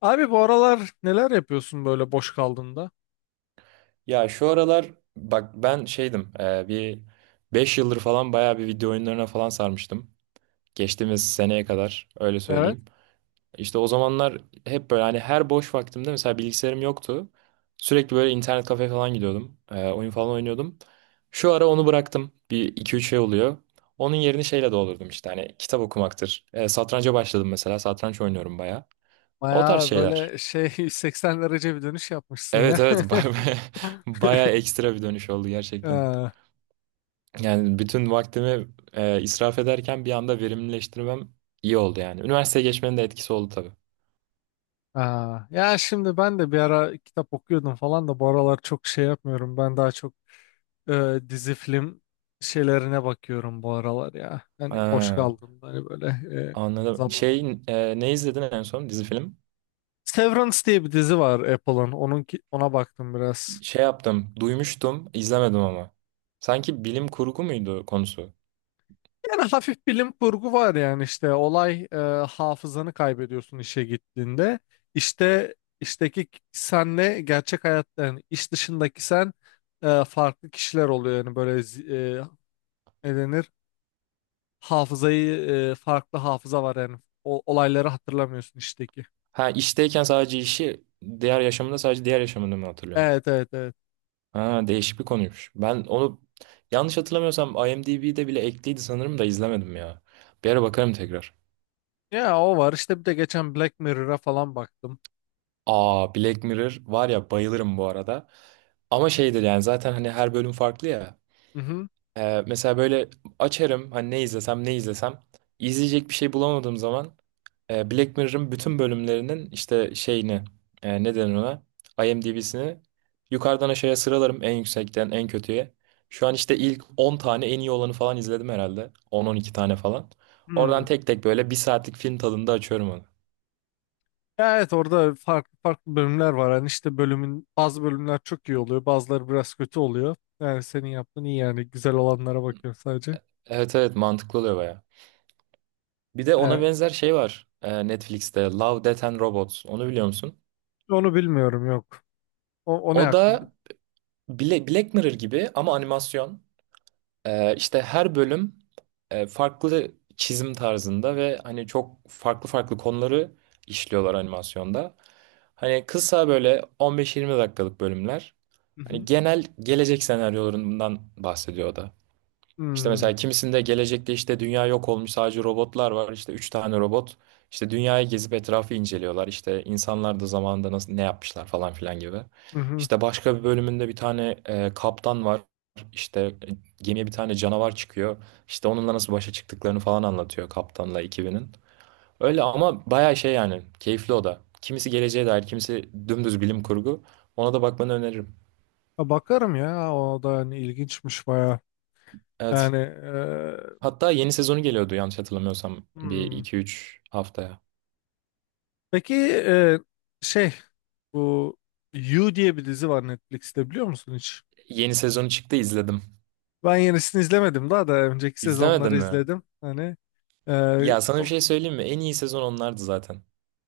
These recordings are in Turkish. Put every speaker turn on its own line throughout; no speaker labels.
Abi bu aralar neler yapıyorsun böyle boş kaldığında?
Ya şu aralar bak ben şeydim bir 5 yıldır falan bayağı bir video oyunlarına falan sarmıştım. Geçtiğimiz seneye kadar öyle
Evet.
söyleyeyim. İşte o zamanlar hep böyle hani her boş vaktimde mesela bilgisayarım yoktu. Sürekli böyle internet kafe falan gidiyordum. Oyun falan oynuyordum. Şu ara onu bıraktım. Bir iki üç şey oluyor. Onun yerini şeyle doldurdum işte hani kitap okumaktır. Satranca başladım mesela satranç oynuyorum bayağı. O tarz
Bayağı
şeyler.
böyle şey 180 derece bir dönüş yapmışsın
Evet
ya.
evet bayağı, bayağı ekstra bir dönüş oldu gerçekten.
Ee,
Yani bütün vaktimi israf ederken bir anda verimlileştirmem iyi oldu yani. Üniversiteye geçmenin de etkisi oldu tabii.
aa. Ya şimdi ben de bir ara kitap okuyordum falan da bu aralar çok şey yapmıyorum. Ben daha çok dizi film şeylerine bakıyorum bu aralar ya. Hani boş
Ha,
kaldığımda hani böyle e,
anladım.
zaman
Şey
oldu.
ne izledin en son dizi film?
Severance diye bir dizi var Apple'ın. Ona baktım biraz.
Şey yaptım, duymuştum, izlemedim ama. Sanki bilim kurgu muydu konusu?
Yani hafif bilim kurgu var yani işte olay hafızanı kaybediyorsun işe gittiğinde. İşte işteki senle gerçek hayatta yani iş dışındaki sen farklı kişiler oluyor yani böyle ne denir, hafızayı farklı hafıza var yani o, olayları hatırlamıyorsun işteki.
Ha, işteyken sadece işi, diğer yaşamında sadece diğer yaşamını mı hatırlıyorsun?
Evet evet evet.
Ha, değişik bir konuymuş. Ben onu yanlış hatırlamıyorsam IMDb'de bile ekliydi sanırım da izlemedim ya. Bir ara bakarım tekrar.
Ya o var işte bir de geçen Black Mirror'a falan baktım.
Aa, Black Mirror var ya bayılırım bu arada. Ama şeydir yani zaten hani her bölüm farklı ya.
Hı hı.
Mesela böyle açarım hani ne izlesem ne izlesem. İzleyecek bir şey bulamadığım zaman Black Mirror'ın bütün bölümlerinin işte şeyini ne denir ona? IMDb'sini yukarıdan aşağıya sıralarım en yüksekten en kötüye. Şu an işte ilk 10 tane en iyi olanı falan izledim herhalde. 10-12 tane falan.
Hmm.
Oradan tek tek böyle bir saatlik film tadında açıyorum onu.
Ya evet orada farklı farklı bölümler var. Hani işte bazı bölümler çok iyi oluyor. Bazıları biraz kötü oluyor. Yani senin yaptığın iyi yani. Güzel olanlara bakıyorum sadece.
Evet evet, mantıklı oluyor baya. Bir de ona
Yani
benzer şey var, Netflix'te Love, Death and Robots. Onu biliyor musun?
onu bilmiyorum, yok. O ne
O
hakkında?
da Black Mirror gibi ama animasyon. İşte her bölüm farklı çizim tarzında ve hani çok farklı farklı konuları işliyorlar animasyonda. Hani kısa böyle 15-20 dakikalık bölümler.
Hı
Hani
hı.
genel gelecek senaryolarından bahsediyor o da. İşte
Hmm,
mesela kimisinde gelecekte işte dünya yok olmuş, sadece robotlar var. İşte üç tane robot işte dünyayı gezip etrafı inceliyorlar. İşte insanlar da zamanında nasıl ne yapmışlar falan filan gibi.
hı hı.
İşte başka bir bölümünde bir tane kaptan var. İşte gemiye bir tane canavar çıkıyor. İşte onunla nasıl başa çıktıklarını falan anlatıyor kaptanla ekibinin. Öyle ama bayağı şey yani, keyifli o da. Kimisi geleceğe dair, kimisi dümdüz bilim kurgu. Ona da bakmanı öneririm.
Ha, bakarım ya. O da hani ilginçmiş baya.
Evet.
Yani
Hatta yeni sezonu geliyordu yanlış hatırlamıyorsam bir
hmm.
iki üç haftaya.
Peki şey, bu You diye bir dizi var Netflix'te, biliyor musun hiç?
Yeni sezonu çıktı izledim.
Ben yenisini izlemedim, daha da önceki
İzlemedin
sezonları
mi?
izledim. Hani ee,
Ya sana bir şey söyleyeyim mi? En iyi sezon onlardı zaten.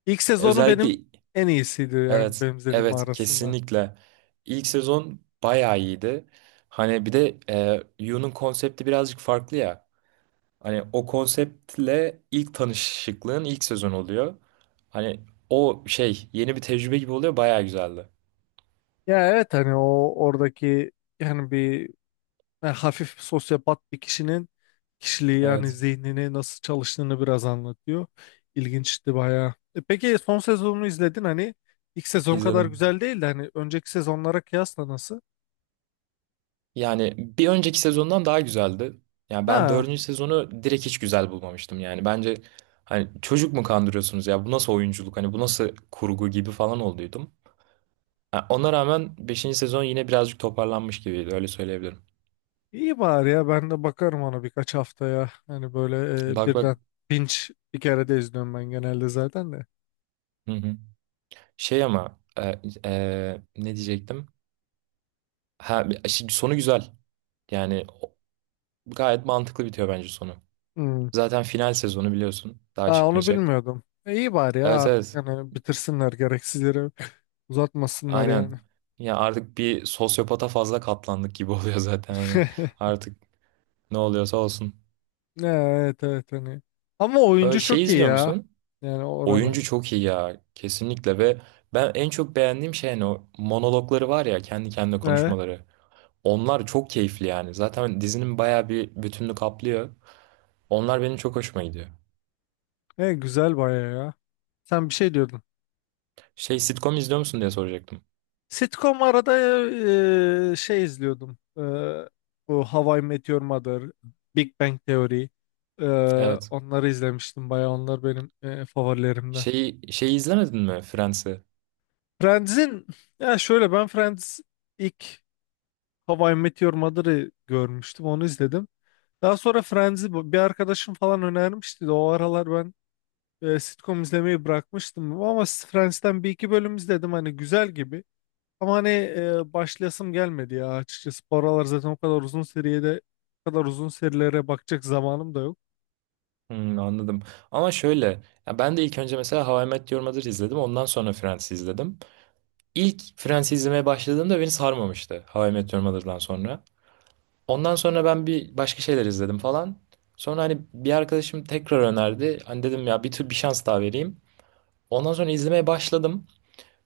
İlk sezonu
Özellikle
benim en iyisiydi yani
evet,
benim izlediğim
evet,
arasında.
kesinlikle. İlk sezon bayağı iyiydi. Hani bir de Yu'nun konsepti birazcık farklı ya. Hani o konseptle ilk tanışıklığın ilk sezon oluyor. Hani o şey yeni bir tecrübe gibi oluyor, bayağı güzeldi.
Ya evet hani o oradaki yani bir yani hafif sosyopat bir kişinin kişiliği yani
Evet
zihnini nasıl çalıştığını biraz anlatıyor. İlginçti bayağı. E peki son sezonunu izledin, hani ilk sezon kadar
izledim.
güzel değil de hani önceki sezonlara kıyasla nasıl?
Yani bir önceki sezondan daha güzeldi. Yani ben
Ha,
dördüncü sezonu direkt hiç güzel bulmamıştım. Yani bence hani çocuk mu kandırıyorsunuz ya, bu nasıl oyunculuk hani bu nasıl kurgu gibi falan olduydum. Ha, ona rağmen beşinci sezon yine birazcık toparlanmış gibiydi öyle söyleyebilirim.
iyi bari ya, ben de bakarım ona birkaç haftaya, hani böyle
Bak bak.
birden binge bir kere de izliyorum ben genelde zaten de.
Hı hı. Şey ama ne diyecektim? Ha, şimdi sonu güzel. Yani gayet mantıklı bitiyor bence sonu.
Hmm.
Zaten final sezonu biliyorsun daha
Aa, onu
çıkmayacak.
bilmiyordum. E, iyi bari ya
Evet
artık
evet,
hani bitirsinler, gereksiz yere uzatmasınlar yani.
aynen. Ya artık bir sosyopata fazla katlandık gibi oluyor zaten yani. Artık ne oluyorsa olsun.
Ne, evet evet hani. Ama oyuncu
Şey
çok iyi
izliyor
ya.
musun?
Yani
Oyuncu
oranın.
çok iyi ya. Kesinlikle, ve ben en çok beğendiğim şey hani o monologları var ya, kendi kendine
E,
konuşmaları. Onlar çok keyifli yani. Zaten dizinin bayağı bir bütününü kaplıyor. Onlar benim çok hoşuma gidiyor.
Güzel baya ya. Sen bir şey diyordun.
Şey, sitcom izliyor musun diye soracaktım.
Sitcom arada şey izliyordum. Bu How I Met Your Mother, Big Bang Theory. E,
Evet.
Onları izlemiştim baya. Onlar benim favorilerimden.
Şeyi izlemedin mi, Friends'i?
Friends'in Ya şöyle, ben Friends ilk How I Met Your Mother'ı görmüştüm. Onu izledim. Daha sonra Friends'i bir arkadaşım falan önermişti de o aralar ben sitcom izlemeyi bırakmıştım. Ama Friends'ten bir iki bölüm izledim. Hani güzel gibi. Ama hani başlayasım gelmedi ya açıkçası. Bu aralar zaten o kadar uzun serilere bakacak zamanım da yok.
Hmm, anladım. Ama şöyle, ya ben de ilk önce mesela How I Met Your Mother izledim. Ondan sonra Friends izledim. İlk Friends izlemeye başladığımda beni sarmamıştı How I Met Your Mother'dan sonra. Ondan sonra ben bir başka şeyler izledim falan. Sonra hani bir arkadaşım tekrar önerdi. Hani dedim ya bir tür bir şans daha vereyim. Ondan sonra izlemeye başladım.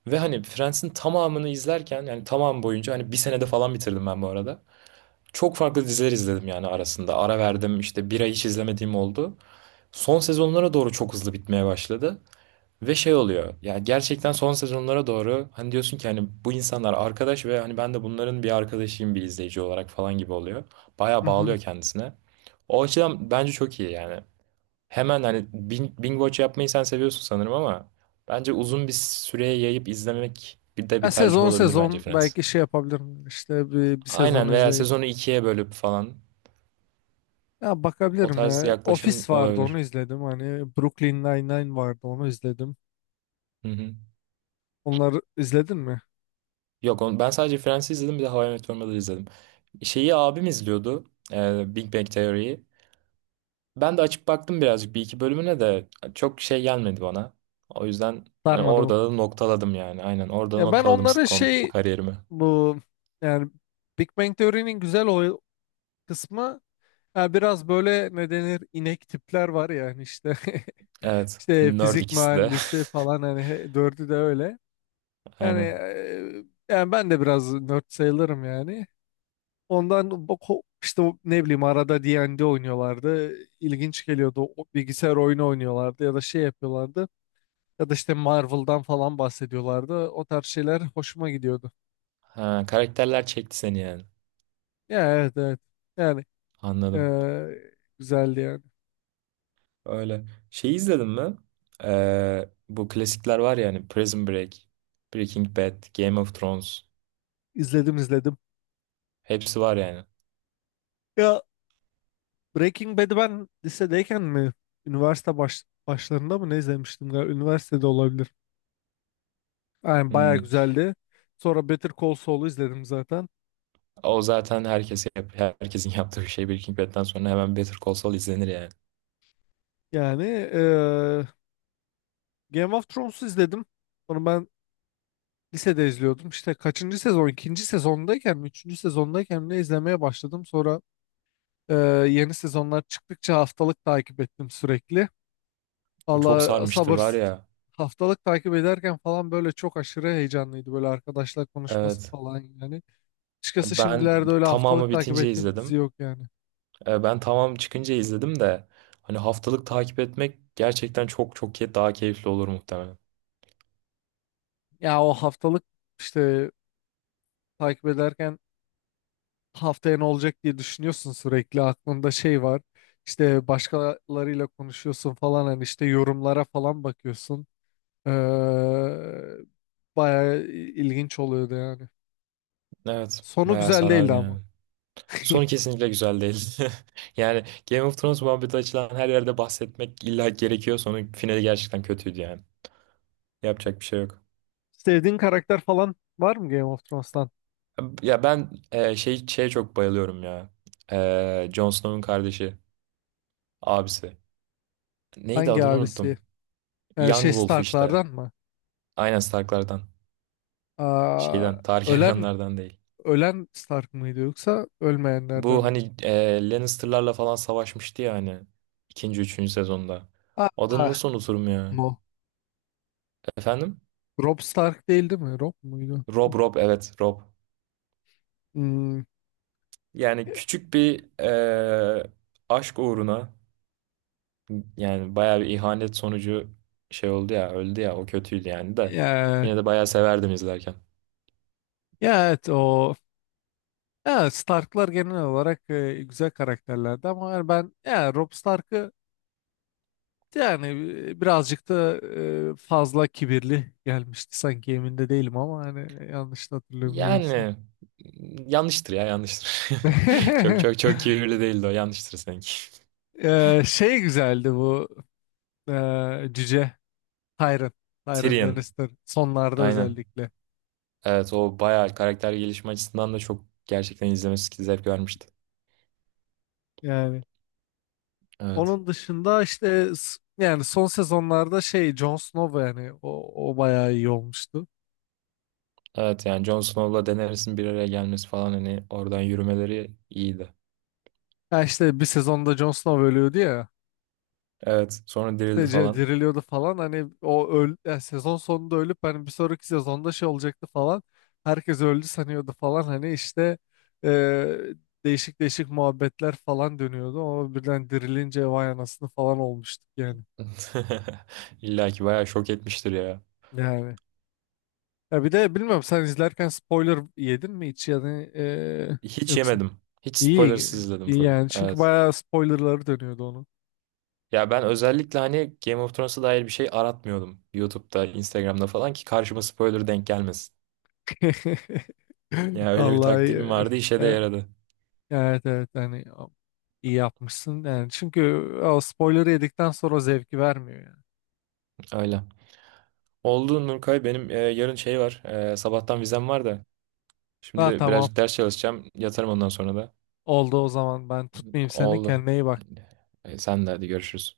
Ve hani Friends'in tamamını izlerken yani tamam boyunca hani bir senede falan bitirdim ben bu arada. Çok farklı diziler izledim yani arasında. Ara verdim işte bir ay hiç izlemediğim oldu, son sezonlara doğru çok hızlı bitmeye başladı. Ve şey oluyor ya, gerçekten son sezonlara doğru hani diyorsun ki hani bu insanlar arkadaş ve hani ben de bunların bir arkadaşıyım bir izleyici olarak falan gibi oluyor. Bayağı
Hı hı.
bağlıyor kendisine. O açıdan bence çok iyi yani. Hemen hani binge watch yapmayı sen seviyorsun sanırım ama bence uzun bir süreye yayıp izlemek bir de
Ya
bir tercih
sezon
olabilir bence
sezon
Friends.
belki şey yapabilirim. İşte bir
Aynen,
sezonu
veya
izleyip
sezonu ikiye bölüp falan
ya
o
bakabilirim
tarz
ya.
yaklaşım
Office vardı, onu
olabilir.
izledim. Hani Brooklyn Nine-Nine vardı, onu izledim.
Hı hı.
Onları izledin mi?
Yok onu, ben sadece Friends'i izledim bir de How I Met Your Mother'ı izledim. Şeyi abim izliyordu, Big Bang Theory'yi. Ben de açıp baktım birazcık bir iki bölümüne de çok şey gelmedi bana. O yüzden hani
Sarmadı mı?
orada da noktaladım yani. Aynen, orada
Ya ben
noktaladım
onları
sitcom
şey,
kariyerimi.
bu yani Big Bang Theory'nin güzel o kısmı, ya biraz böyle ne denir inek tipler var yani işte
Evet.
işte
Nerd
fizik
ikisi de.
mühendisi falan hani dördü de öyle. Yani
Aynen.
yani ben de biraz nerd sayılırım yani. Ondan işte o ne bileyim arada D&D oynuyorlardı. İlginç geliyordu. O bilgisayar oyunu oynuyorlardı ya da şey yapıyorlardı. Ya da işte Marvel'dan falan bahsediyorlardı. O tarz şeyler hoşuma gidiyordu.
Ha, karakterler çekti seni yani.
Ya evet evet. Yani
Anladım.
güzeldi yani.
Öyle. Şeyi izledin mi? Bu klasikler var ya hani Prison Break, Breaking Bad, Game of Thrones.
İzledim izledim.
Hepsi var yani.
Ya Breaking Bad'i ben lisedeyken mi? Üniversite başlarında mı ne izlemiştim galiba? Üniversitede olabilir. Yani bayağı
Hmm.
güzeldi. Sonra Better Call Saul'u izledim zaten.
O zaten herkesin yaptığı bir şey, Breaking Bad'den sonra hemen Better Call Saul izlenir yani.
Yani Game of Thrones'u izledim. Onu ben lisede izliyordum. İşte kaçıncı sezon? İkinci sezondayken mi? Üçüncü sezondayken mi ne izlemeye başladım. Sonra Ee, yeni sezonlar çıktıkça haftalık takip ettim sürekli.
O çok
Valla
sarmıştır
sabır,
var ya.
haftalık takip ederken falan böyle çok aşırı heyecanlıydı. Böyle arkadaşlar konuşması
Evet.
falan yani. Açıkçası
Ben
şimdilerde öyle
tamamı
haftalık takip
bitince
ettiğim dizi
izledim.
yok yani.
Ben tamam çıkınca izledim de hani haftalık takip etmek gerçekten çok çok daha keyifli olur muhtemelen.
Ya o haftalık işte takip ederken haftaya ne olacak diye düşünüyorsun sürekli. Aklında şey var. İşte başkalarıyla konuşuyorsun falan, hani işte yorumlara falan bakıyorsun. Ee, Bayağı ilginç oluyordu yani.
Evet.
Sonu
Bayağı
güzel değildi
sarardı
ama.
yani. Sonu kesinlikle güzel değil. Yani Game of Thrones muhabbeti açılan her yerde bahsetmek illa gerekiyor. Sonu, finali gerçekten kötüydü yani. Yapacak bir şey yok.
Sevdiğin karakter falan var mı Game of Thrones'tan?
Ya ben şey şeye çok bayılıyorum ya. Jon Snow'un kardeşi, abisi. Neydi,
Hangi
adını
abisi?
unuttum.
Yani
Young
şey
Wolf işte.
Stark'lardan mı?
Aynen, Stark'lardan.
Aa,
Şeyden,
ölen
Targaryen'lardan değil.
ölen Stark mıydı yoksa ölmeyenlerden
Bu
mi?
hani Lannister'larla falan savaşmıştı ya hani. İkinci, üçüncü sezonda. Adını
Aa,
nasıl unuturum ya?
Mo.
Efendim?
Robb Stark değil mi? Robb muydu?
Rob, Rob, evet Rob.
Hmm,
Yani küçük bir aşk uğruna yani bayağı bir ihanet sonucu şey oldu ya, öldü ya, o kötüydü yani de.
ya,
Yine de bayağı severdim izlerken.
ya evet o ya Stark'lar genel olarak güzel karakterlerdi ama yani ben ya Robb Stark'ı. Yani birazcık da fazla kibirli gelmişti sanki, emin de değilim ama hani yanlış da hatırlamıyorsam.
Yani yanlıştır ya, yanlıştır. Çok çok çok kibirli değildi o, yanlıştır sanki.
Şey güzeldi, bu cüce Tyrion. Tyrion
Tyrion,
Lannister sonlarda
aynen.
özellikle.
Evet, o bayağı karakter gelişme açısından da çok gerçekten izlemesi zevk vermişti.
Yani
Evet.
onun dışında işte yani son sezonlarda şey Jon Snow yani o bayağı iyi olmuştu.
Evet yani Jon Snow'la Daenerys'in bir araya gelmesi falan hani oradan yürümeleri iyiydi.
Ya işte bir sezonda Jon Snow ölüyordu ya.
Evet, sonra dirildi
ce-
falan.
diriliyordu falan, hani o öl yani sezon sonunda ölüp hani bir sonraki sezonda şey olacaktı falan, herkes öldü sanıyordu falan, hani işte e, değişik değişik muhabbetler falan dönüyordu ama birden dirilince vay anasını falan olmuştuk yani.
İlla ki bayağı şok etmiştir ya.
yani Ya bir de bilmiyorum, sen izlerken spoiler yedin mi hiç yani
Hiç
yoksa?
yemedim. Hiç
İyi
spoilersız izledim
iyi
full.
yani çünkü
Evet.
bayağı spoilerları dönüyordu onun.
Ya ben özellikle hani Game of Thrones'a dair bir şey aratmıyordum YouTube'da, Instagram'da falan, ki karşıma spoiler denk gelmesin. Ya öyle bir taktiğim
Vallahi
vardı, işe de
e,
yaradı.
evet evet hani iyi yapmışsın yani çünkü o spoiler'ı yedikten sonra o zevki vermiyor yani.
Öyle. Oldu Nurkay, benim yarın şey var. Sabahtan vizem var da.
Ha,
Şimdi
tamam
birazcık ders çalışacağım. Yatarım ondan sonra da.
oldu o zaman, ben tutmayayım seni,
Oldu.
kendine iyi bak.
Sen de hadi, görüşürüz.